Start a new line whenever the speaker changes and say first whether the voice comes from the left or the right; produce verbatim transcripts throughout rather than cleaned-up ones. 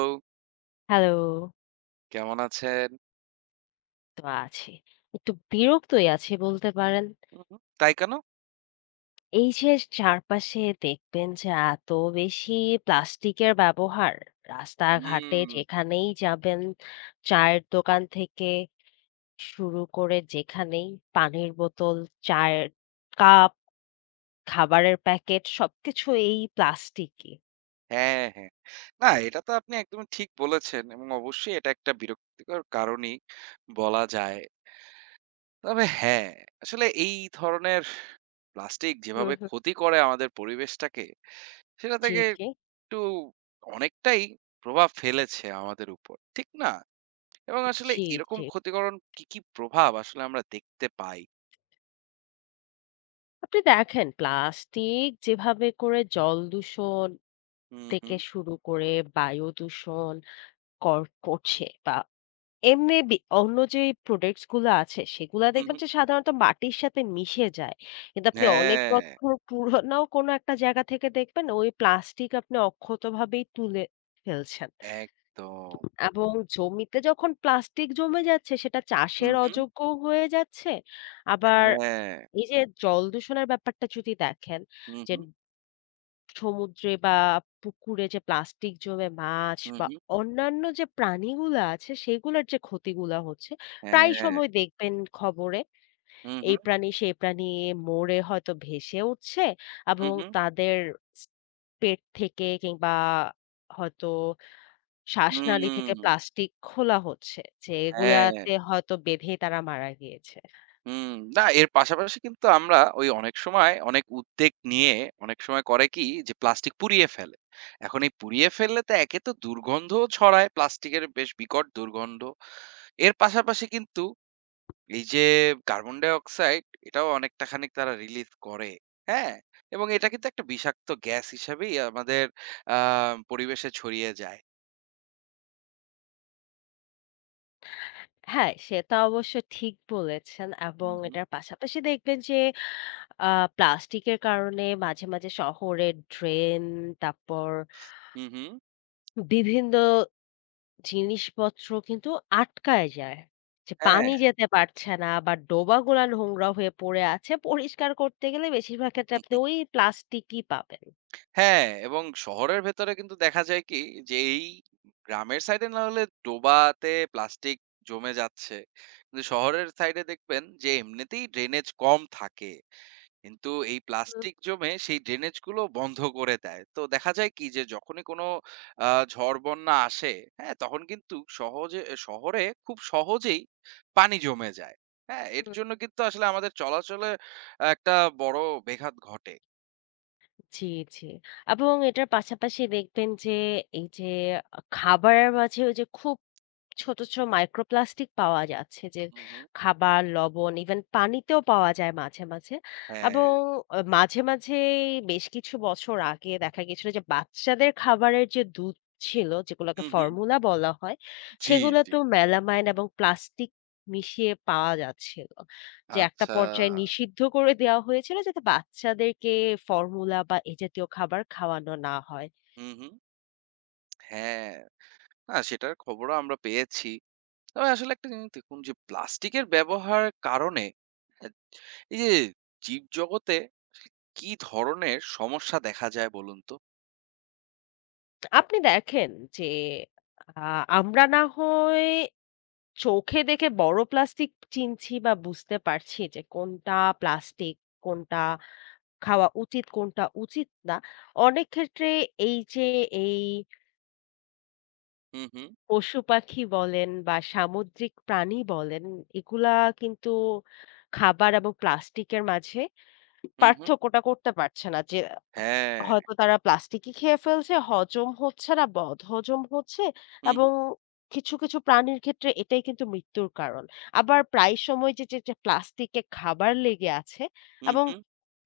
right: তো
left: হ্যালো,
right: কেমন আছেন?
left: তো আছি। একটু বিরক্তই আছি বলতে পারেন।
right: হুম, হুম। তাই কেন?
left: এই যে চারপাশে দেখবেন যে এত বেশি প্লাস্টিকের ব্যবহার।
right: হুম।
left: রাস্তাঘাটে
right: হুম।
left: যেখানেই যাবেন, চায়ের দোকান থেকে শুরু করে যেখানেই পানির বোতল, চায়ের কাপ, খাবারের প্যাকেট সবকিছু এই প্লাস্টিকই।
right: হ্যাঁ, হ্যাঁ। না, এটা তো আপনি একদমই ঠিক বলেছেন এবং অবশ্যই এটা একটা বিরক্তিকর কারণই বলা যায়। তবে হ্যাঁ, আসলে এই ধরনের প্লাস্টিক
left: হুম,
right: যেভাবে
left: হুম।
right: ক্ষতি করে আমাদের পরিবেশটাকে, সেটা
left: জি,
right: থেকে
left: জি।
right: একটু অনেকটাই প্রভাব ফেলেছে আমাদের উপর। ঠিক না? এবং আসলে
left: জি,
right: এরকম
left: জি।
right: ক্ষতিকরণ কি, কি প্রভাব আসলে আমরা দেখতে পাই?
left: আপনি দেখেন প্লাস্টিক যেভাবে করে জল দূষণ
right: হুম,
left: থেকে
right: হুম,
left: শুরু করে বায়ু দূষণ কর করছে বা এমনি বি অন্য যে প্রোডাক্টস গুলো আছে সেগুলা
right: হুম,
left: দেখবেন
right: হুম।
left: যে সাধারণত মাটির সাথে মিশে যায়। কিন্তু আপনি অনেক
right: হ্যাঁ,
left: বছর পুরোনো কোনো একটা জায়গা থেকে দেখবেন ওই প্লাস্টিক আপনি অক্ষতভাবেই তুলে ফেলছেন।
right: একদম।
left: এবং জমিতে যখন প্লাস্টিক জমে যাচ্ছে সেটা
right: হুম,
left: চাষের
right: হুম।
left: অযোগ্য হয়ে যাচ্ছে। আবার
right: হ্যাঁ।
left: এই যে জল দূষণের ব্যাপারটা যদি দেখেন
right: হু,
left: যে
right: হু,
left: সমুদ্রে বা পুকুরে যে প্লাস্টিক জমে মাছ
right: হু,
left: বা
right: হু।
left: অন্যান্য যে প্রাণীগুলো আছে সেগুলোর যে ক্ষতিগুলো হচ্ছে প্রায়
right: হ্যাঁ।
left: সময় দেখবেন খবরে
right: হু, হু,
left: এই প্রাণী সেই প্রাণী মরে হয়তো ভেসে উঠছে
right: হু,
left: এবং
right: হু।
left: তাদের স- পেট থেকে কিংবা হয়তো শ্বাসনালী থেকে
right: হুম।
left: প্লাস্টিক খোলা হচ্ছে যে
right: হ্যাঁ।
left: এগুলাতে হয়তো বেঁধে তারা মারা গিয়েছে।
right: হুম। না, এর পাশাপাশি কিন্তু আমরা ওই অনেক সময় অনেক উদ্বেগ নিয়ে অনেক সময় করে কি যে প্লাস্টিক পুড়িয়ে ফেলে। এখন এই পুড়িয়ে ফেললে তো একে তো দুর্গন্ধও ছড়ায় প্লাস্টিকের বেশ বিকট দুর্গন্ধ। এর পাশাপাশি কিন্তু এই যে কার্বন ডাই অক্সাইড, এটাও অনেকটা খানিক তারা রিলিজ করে। হ্যাঁ? এবং এটা কিন্তু একটা বিষাক্ত গ্যাস হিসাবেই আমাদের আ পরিবেশে ছড়িয়ে যায়।
left: হ্যাঁ সেটা অবশ্য ঠিক বলেছেন
right: হু,
left: এবং
right: হু।
left: এটার পাশাপাশি দেখবেন যে আ প্লাস্টিকের কারণে মাঝে, মাঝে শহরের ড্রেন তারপর
right: হুম, হুম।
left: বিভিন্ন জিনিসপত্র কিন্তু আটকায় যায়। যে
right: হ্যাঁ,
left: পানি যেতে পারছে না বা ডোবাগুলা নোংরা হয়ে পড়ে আছে। পরিষ্কার করতে গেলে বেশিরভাগ ক্ষেত্রে আপনি ওই প্লাস্টিকই পাবেন।
right: হ্যাঁ, এবং শহরের ভেতরে কিন্তু দেখা যায় কি যে এই গ্রামের সাইডে না হলে ডোবাতে প্লাস্টিক জমে যাচ্ছে। কিন্তু শহরের সাইডে দেখবেন যে এমনিতেই ড্রেনেজ কম থাকে। কিন্তু এই
left: হুম,
right: প্লাস্টিক জমে সেই ড্রেনেজ গুলো বন্ধ করে দেয়। তো দেখা যায় কি যে যখনই কোনো আ ঝড় বন্যা আসে, হ্যাঁ? তখন কিন্তু সহজে শহরে খুব সহজেই পানি জমে যায়। হ্যাঁ? এর
left: হুম।
right: জন্য কিন্তু আসলে আমাদের চলাচলে একটা বড় ব্যাঘাত ঘটে।
left: জি, জি। এবং এটার পাশাপাশি দেখবেন যে এই যে আ খাবারের মাঝেও যে খুব ছোট, ছোট মাইক্রোপ্লাস্টিক পাওয়া যাচ্ছে যে
right: হুম, হুম।
left: খাবার, লবণ ইভেন পানিতেও পাওয়া যায় মাঝে, মাঝে।
right: হ্যাঁ,
left: এবং আ মাঝে, মাঝেই বেশ কিছু বছর আগে দেখা গিয়েছিল যে বাচ্চাদের খাবারের যে দুধ ছিল যেগুলোকে
right: হু, হু।
left: ফর্মুলা বলা হয়,
right: জি,
left: সেগুলো
right: জি।
left: তো মেলামাইন এবং প্লাস্টিক মিশিয়ে পাওয়া যাচ্ছিল। যে একটা
right: আচ্ছা।
left: পর্যায়ে নিষিদ্ধ করে দেওয়া হয়েছিল যাতে বাচ্চাদেরকে ফর্মুলা বা এ জাতীয় খাবার খাওয়ানো না হয়।
right: হু, হু। হ্যাঁ, না সেটার খবরও আমরা পেয়েছি। তবে আসলে একটা জিনিস দেখুন যে প্লাস্টিকের ব্যবহারের কারণে অ্যা এই যে জীবজগতে কি ধরনের সমস্যা দেখা যায় বলুন তো?
left: আপনি দেখেন যে আ আমরা না হয় চোখে দেখে বড় প্লাস্টিক চিনছি বা বুঝতে পারছি যে কোনটা প্লাস্টিক, কোনটা খাওয়া উচিত, কোনটা উচিত না। অনেক ক্ষেত্রে এই যে এই
right: হু, হু,
left: পশু-পাখি বলেন বা সামুদ্রিক প্রাণী বলেন এগুলা কিন্তু খাবার এবং প্লাস্টিকের মাঝে
right: হু, হু।
left: পার্থক্যটা করতে পারছে না যে
right: হ্যাঁ,
left: হয়তো তারা প্লাস্টিকই খেয়ে ফেলছে, হজম হচ্ছে না, বদহজম হচ্ছে
right: হু, হু,
left: এবং কিছু, কিছু প্রাণীর ক্ষেত্রে এটাই কিন্তু মৃত্যুর কারণ। আবার প্রায় সময় যে, যে, যে, প্লাস্টিকে খাবার লেগে আছে
right: হু,
left: এবং
right: হু।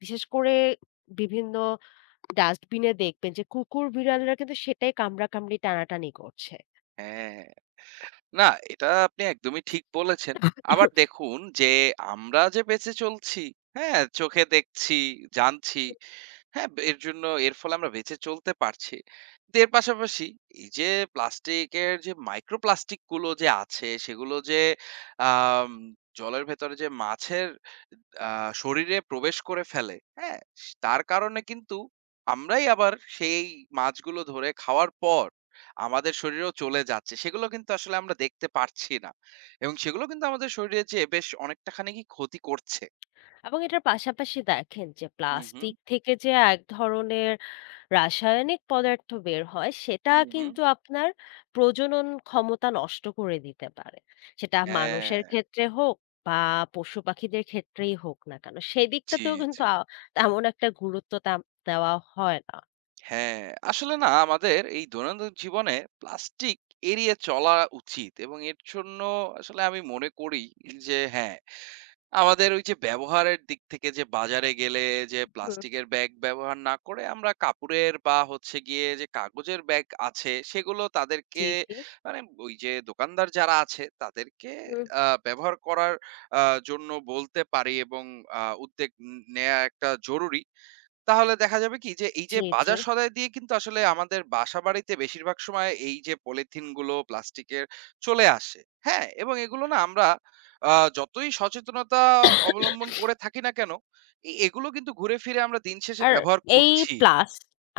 left: বিশেষ করে বিভিন্ন ডাস্টবিনে দেখবেন যে কুকুর, বিড়ালরা কিন্তু সেটাই কামড়াকামড়ি, টানাটানি করছে।
right: হ্যাঁ। না এটা আপনি একদমই ঠিক বলেছেন। আবার দেখুন যে আমরা যে বেঁচে চলছি, হ্যাঁ, চোখে দেখছি, জানছি, হ্যাঁ, এর জন্য এর ফলে আমরা বেঁচে চলতে পারছি। তো এর পাশাপাশি এই যে প্লাস্টিকের যে মাইক্রো প্লাস্টিক গুলো যে আছে সেগুলো যে আম জলের ভেতরে যে মাছের আ শরীরে প্রবেশ করে ফেলে, হ্যাঁ? তার কারণে কিন্তু আমরাই আবার সেই মাছগুলো ধরে খাওয়ার পর আমাদের শরীরেও চলে যাচ্ছে। সেগুলো কিন্তু আসলে আমরা দেখতে পারছি না। এবং সেগুলো কিন্তু আমাদের শরীরে যেয়ে বেশ অনেকটা খানি ক্ষতি করছে।
left: এবং এটার পাশাপাশি দেখেন যে
right: হু, হু,
left: প্লাস্টিক থেকে যে এক ধরনের রাসায়নিক পদার্থ বের হয় সেটা
right: হু, হু।
left: কিন্তু আপনার প্রজনন ক্ষমতা নষ্ট করে দিতে পারে। সেটা মানুষের
right: হ্যাঁ।
left: ক্ষেত্রে হোক বা পশু পাখিদের ক্ষেত্রেই হোক না কেন,
right: জি,
left: সেদিকটাতেও কিন্তু
right: জি।
left: আ তেমন একটা গুরুত্ব তেম দেওয়া হয় না।
right: হ্যাঁ, আসলে না আমাদের এই দৈনন্দিন জীবনে প্লাস্টিক এড়িয়ে চলা উচিত এবং এর জন্য আসলে আমি মনে করি যে হ্যাঁ, আমাদের ওই যে ব্যবহারের দিক থেকে, যে বাজারে গেলে যে
left: হুম।
right: প্লাস্টিকের ব্যাগ ব্যবহার না করে আমরা কাপড়ের বা হচ্ছে গিয়ে যে কাগজের ব্যাগ আছে সেগুলো তাদেরকে,
left: জি, জি।
right: মানে ওই যে দোকানদার যারা আছে তাদেরকে
left: হুম।
right: আ ব্যবহার করার আ জন্য বলতে পারি এবং আ উদ্যোগ ন নেয়া একটা জরুরি। তাহলে দেখা যাবে কি যে এই যে
left: জি, জি।
right: বাজার সদাই দিয়ে কিন্তু আসলে আমাদের বাসাবাড়িতে বেশিরভাগ সময় এই যে পলিথিন গুলো প্লাস্টিকের চলে আসে, হ্যাঁ, এবং এগুলো না আমরা আহ, যতই সচেতনতা অবলম্বন করে থাকি না কেন এ- এগুলো কিন্তু ঘুরে ফিরে আমরা দিন শেষে
left: আর
right: ব্যবহার
left: এই
right: করছি।
left: প্লাস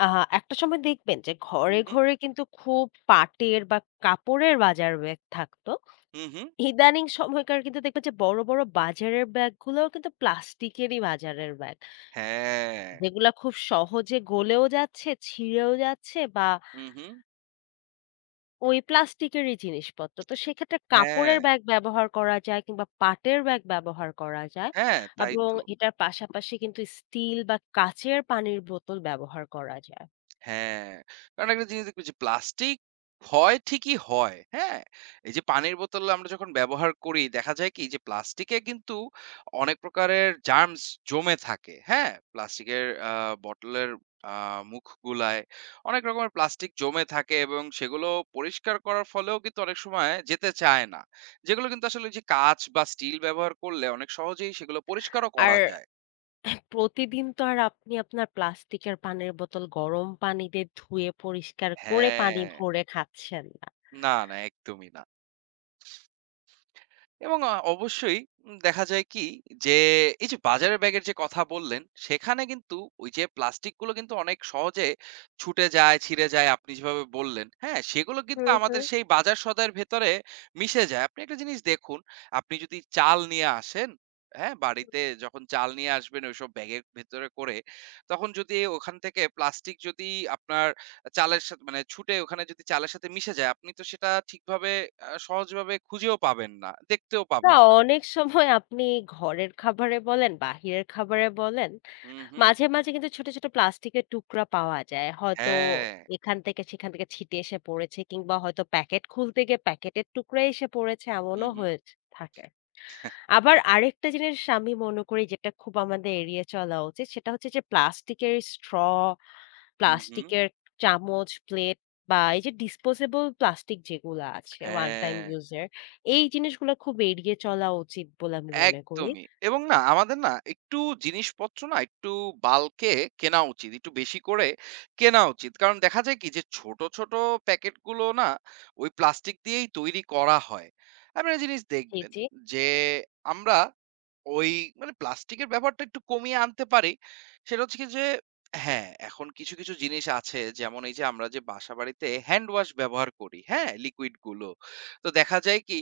left: আ একটা সময় দেখবেন যে
right: হুম,
left: ঘরে,
right: হুম,
left: ঘরে কিন্তু খুব পাটের বা কাপড়ের বাজার বেগ থাকতো।
right: হুম, হুম,
left: ইদানিং সময়কার কিন্তু দেখবেন যে বড়, বড় বাজারের ব্যাগগুলোও কিন্তু প্লাস্টিকেরই বাজারের ব্যাগ।
right: হ্যাঁ,
left: যেগুলা খুব সহজে গলেও যাচ্ছে, ছিঁড়েও যাচ্ছে বা
right: হুম, হুম,
left: ওই প্লাস্টিকেরই জিনিসপত্র। তো সেক্ষেত্রে
right: হ্যাঁ,
left: কাপড়ের ব্যাগ ব্যবহার করা যায় কিংবা পাটের ব্যাগ ব্যবহার করা যায়
right: হ্যাঁ, তাই
left: এবং
right: তো।
left: এটার পাশাপাশি কিন্তু স্টিল বা কাঁচের পানির বোতল ব্যবহার করা যায়।
right: হ্যাঁ, কারণ একটা জিনিস দেখবেন যে প্লাস্টিক হয় ঠিকই হয়, হ্যাঁ? এই যে পানির বোতল আমরা যখন ব্যবহার করি দেখা যায় কি যে প্লাস্টিকে কিন্তু অনেক প্রকারের জার্মস জমে থাকে, হ্যাঁ? প্লাস্টিকের আ বটলের আ মুখগুলায় অনেক রকমের প্লাস্টিক জমে থাকে এবং সেগুলো পরিষ্কার করার ফলেও কিন্তু অনেক সময় যেতে চায় না। যেগুলো কিন্তু আসলে ওই যে কাঁচ বা স্টিল ব্যবহার করলে অনেক সহজেই সেগুলো পরিষ্কারও
left: আর
right: করা যায়।
left: প্রতিদিন তো আর আপনি আপনার প্লাস্টিকের পানির বোতল গরম পানি দিয়ে ধুয়ে পরিষ্কার করে পানি
right: হ্যাঁ।
left: ভরে খাচ্ছেন না।
right: না, না, একদমই না। এবং আ অবশ্যই উম দেখা যায় কি যে এই যে বাজারের ব্যাগের যে কথা বললেন, সেখানে কিন্তু ওই যে প্লাস্টিকগুলো কিন্তু অনেক সহজে ছুটে যায়, ছিঁড়ে যায়, আপনি যেভাবে বললেন, হ্যাঁ? সেগুলো কিন্তু
left: হুম,
right: আমাদের
left: হুম।
right: সেই বাজার সদাইয়ের ভেতরে মিশে যায়। আপনি একটা জিনিস দেখুন, আপনি যদি চাল নিয়ে আসেন, হ্যাঁ? বাড়িতে যখন চাল নিয়ে আসবেন ওইসব ব্যাগের ভেতরে করে, তখন যদি ওখান থেকে প্লাস্টিক যদি আপনার চালের সাথে, মানে ছুটে ওখানে যদি চালের সাথে মিশে যায়, আপনি তো সেটা ঠিকভাবে, আ সহজভাবে খুঁজেও পাবেন না, দেখতেও
left: না
right: পাবেন না।
left: অনেক সময় আপনি ঘরের খাবারে বলেন, বাহিরের খাবারে বলেন
right: হুম, হুম।
left: মাঝে, মাঝে কিন্তু ছোট, ছোট প্লাস্টিকের টুকরা পাওয়া যায়। হয়তো
right: হ্যাঁ।
left: এখান থেকে সেখান থেকে ছিটে এসে পড়েছে কিংবা হয়তো প্যাকেট খুলতে গিয়ে প্যাকেটের টুকরাই এসে পড়েছে,
right: হুম,
left: এমনও
right: হুম।
left: হয়ে থাকে। আবার আরেকটা জিনিস আমি মনে করি যেটা খুব আমাদের এড়িয়ে চলা উচিত, সেটা হচ্ছে যে প্লাস্টিকের স্ট্র,
right: হুম, হুম।
left: প্লাস্টিকের চামচ, প্লেট বা এই যে ডিসপোজেবল প্লাস্টিক যেগুলা আছে ওয়ান টাইম
right: হ্যাঁ,
left: ইউজের, এই জিনিসগুলা খুব এড়িয়ে চলা উচিত বলে আমি মনে করি।
right: একদমই। এবং না আমাদের না একটু জিনিসপত্র না একটু বাল্কে কেনা উচিত। একটু বেশি করে কেনা উচিত। কারণ দেখা যায় কি যে ছোট, ছোট প্যাকেটগুলো না ওই প্লাস্টিক দিয়েই তৈরি করা হয়। আপনারা জিনিস
left: জি,
right: দেখবেন
left: জি।
right: যে আমরা ওই, মানে প্লাস্টিকের ব্যাপারটা একটু কমিয়ে আনতে পারি। সেটা হচ্ছে কি যে হ্যাঁ, এখন কিছু, কিছু জিনিস আছে, যেমন এই যে আমরা যে বাসাবাড়িতে হ্যান্ড ওয়াশ ব্যবহার করি, হ্যাঁ? লিকুইড গুলো। তো দেখা যায় কি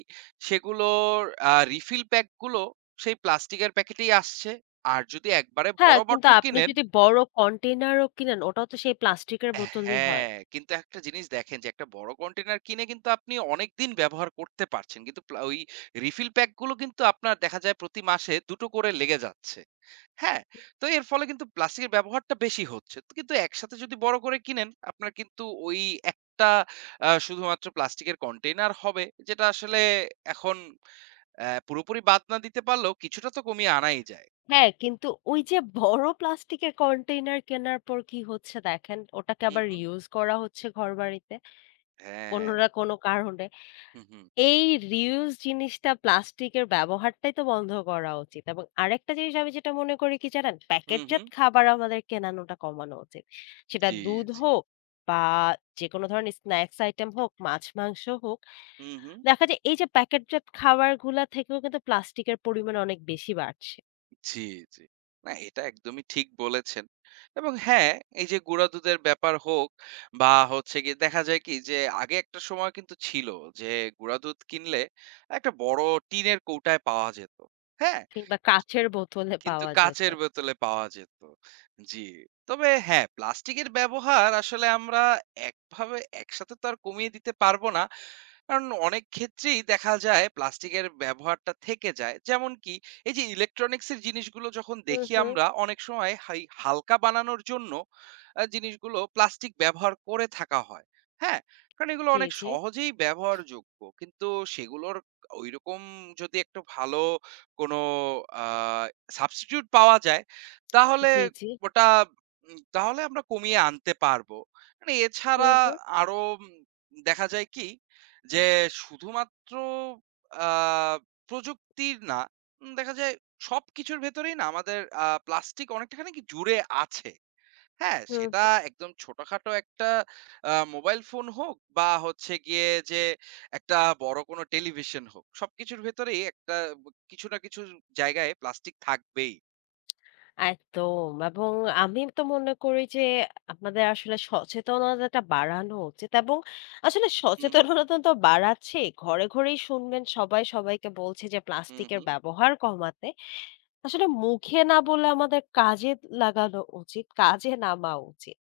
right: সেগুলোর আ রিফিল প্যাক গুলো সেই প্লাস্টিকের প্যাকেটেই আসছে। আর যদি একবারে
left: হ্যাঁ,
right: বড়
left: কিন্তু
right: বটল
left: আপনি
right: কিনেন,
left: যদি বড় কন্টেইনারও কিনেন, ওটাও তো সেই প্লাস্টিকের বোতলই হয়।
right: হ্যাঁ, কিন্তু একটা জিনিস দেখেন যে একটা বড় কন্টেইনার কিনে কিন্তু আপনি অনেকদিন ব্যবহার করতে পারছেন। কিন্তু প্লা ওই রিফিল প্যাক গুলো কিন্তু আপনার দেখা যায় প্রতি মাসে দুই টো করে লেগে যাচ্ছে। হ্যাঁ? তো এর ফলে কিন্তু প্লাস্টিকের ব্যবহারটা বেশি হচ্ছে। তো কিন্তু একসাথে যদি বড় করে কিনেন, আপনার কিন্তু ওই একটা আ শুধুমাত্র প্লাস্টিকের কন্টেইনার হবে, যেটা আসলে এখন অ্যা পুরোপুরি বাদ না দিতে পারলেও কিছুটা তো কমিয়ে আনাই যায়।
left: হ্যাঁ, কিন্তু ওই যে বড় প্লাস্টিকের কন্টেইনার কেনার পর কি হচ্ছে দেখেন, ওটাকে
right: হু,
left: আবার
right: হু।
left: রিউজ করা হচ্ছে ঘরবাড়িতে কোনো
right: হ্যাঁ।
left: না কোনো কারণে।
right: হু, হু।
left: এই রিউজ জিনিসটা প্লাস্টিকের ব্যবহারটাই তো বন্ধ করা উচিত। এবং আরেকটা জিনিস আমি যেটা মনে করি কি জানেন,
right: হু, হু।
left: প্যাকেটজাত খাবার আমাদের কেনানোটা কমানো উচিত। সেটা
right: জি,
left: দুধ
right: জি।
left: হোক বা যেকোনো ধরনের স্ন্যাকস আইটেম হোক, মাছ-মাংস হোক
right: হু, হু।
left: দেখা যায় এই যে প্যাকেটজাত খাবারগুলা থেকেও কিন্তু প্লাস্টিকের পরিমাণ অনেক বেশি বাড়ছে।
right: জি, জি। না, এটা একদমই ঠিক বলেছেন। এবং হ্যাঁ, এই যে গুঁড়া দুধের ব্যাপার হোক বা হচ্ছে গিয়ে দেখা যায় কি যে আগে একটা সময় কিন্তু ছিল যে গুঁড়া দুধ কিনলে একটা বড় টিনের কৌটায় পাওয়া যেত। হ্যাঁ?
left: কিংবা কাঁচের বোতলে
right: কিন্তু
left: পাওয়া যেত।
right: কাঁচের বোতলে পাওয়া যেত। জি। তবে হ্যাঁ, প্লাস্টিকের ব্যবহার আসলে আমরা একভাবে একসাথে তো আর কমিয়ে দিতে পারবো না। কারণ অনেক ক্ষেত্রেই দেখা যায় প্লাস্টিকের ব্যবহারটা থেকে যায়। যেমন কি এই যে ইলেকট্রনিক্স এর জিনিসগুলো যখন
left: হুম,
right: দেখি
left: হুম।
right: আমরা অনেক সময় হাই হালকা বানানোর জন্য আ জিনিসগুলো প্লাস্টিক ব্যবহার করে থাকা হয়। হ্যাঁ? কারণ এগুলো
left: জি,
right: অনেক
left: জি,
right: সহজেই ব্যবহারযোগ্য। কিন্তু সেগুলোর ঐরকম যদি একটু ভালো কোনো আ সাবস্টিটিউট পাওয়া যায়, তাহলে
left: জি, জি।
right: ওটা উম তাহলে আমরা কমিয়ে আনতে পারবো। মানে
left: হুম,
right: এছাড়া
left: হুম,
right: আরো উম দেখা যায় কি? যে শুধুমাত্র আ প্রযুক্তির না, উম দেখা যায় সবকিছুর ভেতরেই না আমাদের আ প্লাস্টিক অনেকটাখানি কি জুড়ে আছে। হ্যাঁ,
left: হুম,
right: সেটা
left: হুম।
right: একদম ছোটখাটো একটা আ মোবাইল ফোন হোক বা হচ্ছে গিয়ে যে একটা বড় কোনো টেলিভিশন হোক। সবকিছুর ভেতরেই একটা ব কিছু না কিছু জায়গায় প্লাস্টিক থাকবেই।
left: একদম এবং আমি তো মনে করি যে আমাদের আসলে সচেতনতাটা বাড়ানো উচিত এবং আসলে
right: হু, হু,
left: সচেতনতা তো বাড়াচ্ছে। ঘরে, ঘরেই শুনবেন সবাই সবাইকে বলছে যে
right: হু, হু।
left: প্লাস্টিকের ব্যবহার কমাতে। আসলে মুখে না বলে আমাদের কাজে লাগানো উচিত, কাজে নামা উচিত।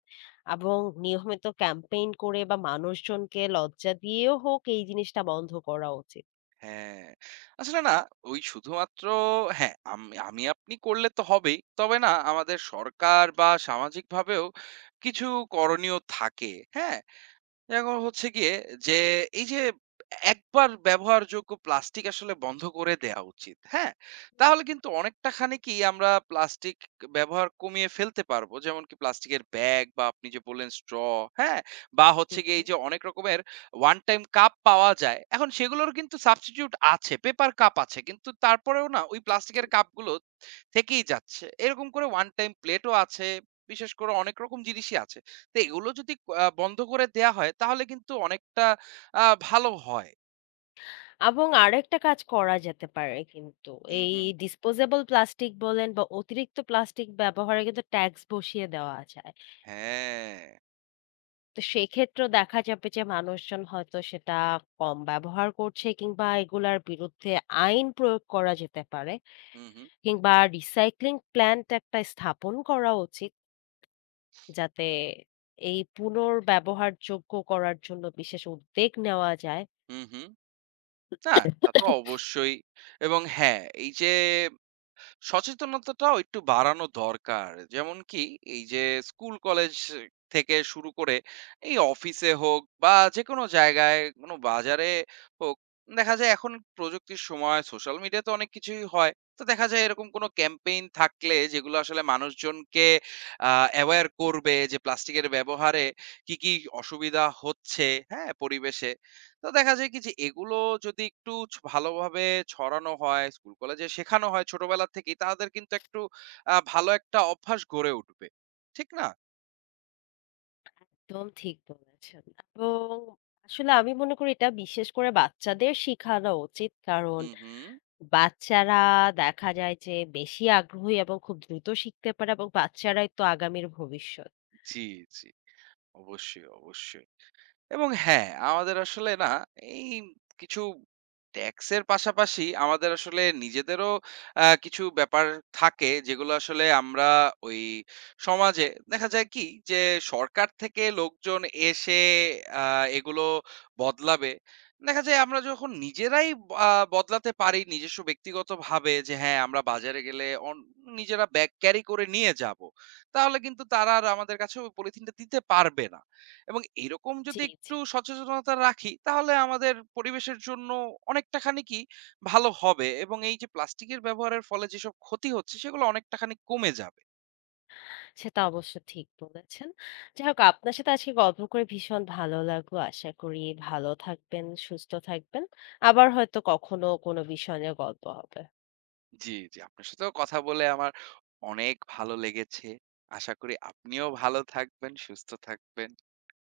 left: এবং নিয়মিত ক্যাম্পেইন করে বা মানুষজনকে লজ্জা দিয়েও হোক এই জিনিসটা বন্ধ করা উচিত।
right: হ্যাঁ। আসলে না ওই শুধুমাত্র হ্যাঁ, আম আমি আপনি করলে তো হবেই। তবে না আমাদের সরকার বা সামাজিকভাবেও কিছু করণীয় থাকে। হ্যাঁ? এখন হচ্ছে গিয়ে যে এই যে একবার ব্যবহারযোগ্য প্লাস্টিক আসলে বন্ধ করে দেওয়া উচিত। হ্যাঁ? তাহলে কিন্তু অনেকটা খানিকই আমরা প্লাস্টিক ব্যবহার কমিয়ে ফেলতে পারবো। যেমন কি প্লাস্টিকের ব্যাগ বা আপনি যে বললেন স্ট্র, হ্যাঁ? বা
left: জি,
right: হচ্ছে গিয়ে
left: জি।
right: এই যে অনেক রকমের ওয়ান টাইম কাপ পাওয়া যায়। এখন সেগুলোর কিন্তু সাবস্টিটিউট আছে, পেপার কাপ আছে। কিন্তু তারপরেও না ওই
left: জি, জি।
right: প্লাস্টিকের কাপগুলো থেকেই যাচ্ছে। এরকম করে ওয়ান টাইম প্লেটও আছে। বিশেষ করে অনেক রকম জিনিসই আছে। তো এগুলো যদি আ বন্ধ করে দেয়া হয় তাহলে কিন্তু অনেকটা আ ভালো হয়।
left: এবং আরেকটা কাজ করা যেতে পারে কিন্তু
right: হুম,
left: এই
right: হুম।
left: ডিসপোজেবল প্লাস্টিক বলেন বা অতিরিক্ত প্লাস্টিক ব্যবহারে কিন্তু ট্যাক্স বসিয়ে দেওয়া যায়।
right: হ্যাঁ।
left: তো সেক্ষেত্রেও দেখা যাবে যে মানুষজন হয়তো সেটা কম ব্যবহার করছে কিংবা এগুলার বিরুদ্ধে আইন প্রয়োগ করা যেতে পারে
right: হুম, হুম।
left: কিংবা রিসাইক্লিং প্ল্যান্ট একটা স্থাপন করা উচিত। যাতে এই পুনর্ব্যবহারযোগ্য করার জন্য বিশেষ উদ্যোগ নেওয়া যায়।
right: হুম, হুম। না, তা তো অবশ্যই। এবং হ্যাঁ, এই যে সচেতনতাটাও একটু বাড়ানো দরকার। যেমন কি এই যে স্কুল কলেজ থেকে শুরু করে এই অফিসে হোক বা যেকোনো জায়গায় কোনো বাজারে হোক, দেখা যায় এখন প্রযুক্তির সময় সোশ্যাল মিডিয়াতে অনেক কিছুই হয়। তো দেখা যায় এরকম কোনো ক্যাম্পেইন থাকলে যেগুলো আসলে মানুষজনকে আ অ্যাওয়্যার করবে যে প্লাস্টিকের ব্যবহারে কি, কি অসুবিধা হচ্ছে, হ্যাঁ? পরিবেশে। তো দেখা যায় কি যে এগুলো যদি একটু ছ ভালোভাবে ছড়ানো হয়, স্কুল কলেজে শেখানো হয় ছোটবেলা থেকেই, তাদের কিন্তু একটু আ ভালো একটা অভ্যাস গড়ে উঠবে। ঠিক না?
left: একদম ঠিক বলেছেন। এবং আসলে আমি মনে করি এটা বিশেষ করে বাচ্চাদের শিখানো উচিত। কারণ
right: হু, হু।
left: বাচ্চারা দেখা যায় যে বেশি আগ্রহী এবং খুব দ্রুত শিখতে পারে এবং বাচ্চারাই তো আগামীর ভবিষ্যৎ।
right: জি, জি। অবশ্যই, অবশ্যই। এবং হ্যাঁ, আমাদের আসলে না এই কিছু ট্যাক্সের পাশাপাশি আমাদের আসলে নিজেদেরও আ কিছু ব্যাপার থাকে যেগুলো আসলে আমরা ওই সমাজে দেখা যায় কি যে সরকার থেকে লোকজন এসে আ এগুলো বদলাবে। দেখা যায় আমরা যখন নিজেরাই আ বদলাতে পারি নিজস্ব ব্যক্তিগতভাবে যে হ্যাঁ, আমরা বাজারে গেলে অন নিজেরা ব্যাগ ক্যারি করে নিয়ে যাবো। তাহলে কিন্তু তারা আর আমাদের কাছে ওই পলিথিনটা দিতে পারবে না। এবং এরকম
left: জি,
right: যদি
left: জি।
right: একটু সচেতনতা রাখি তাহলে আমাদের পরিবেশের জন্য অনেকটা খানি কি ভালো হবে এবং এই যে প্লাস্টিকের ব্যবহারের ফলে যেসব ক্ষতি হচ্ছে সেগুলো অনেকটা খানি কমে যাবে।
left: সেটা অবশ্য ঠিক বলেছেন। যাই হোক আপনার সাথে আজকে গল্প করে ভীষণ ভালো লাগলো। আশা করি ভালো থাকবেন, সুস্থ থাকবেন। আবার হয়তো কখনো কোনো বিষয় নিয়ে গল্প হবে।
right: জি, জি। আপনার সাথেও কথা বলে আমার অনেক ভালো লেগেছে। আশা করি আপনিও ভালো থাকবেন, সুস্থ থাকবেন।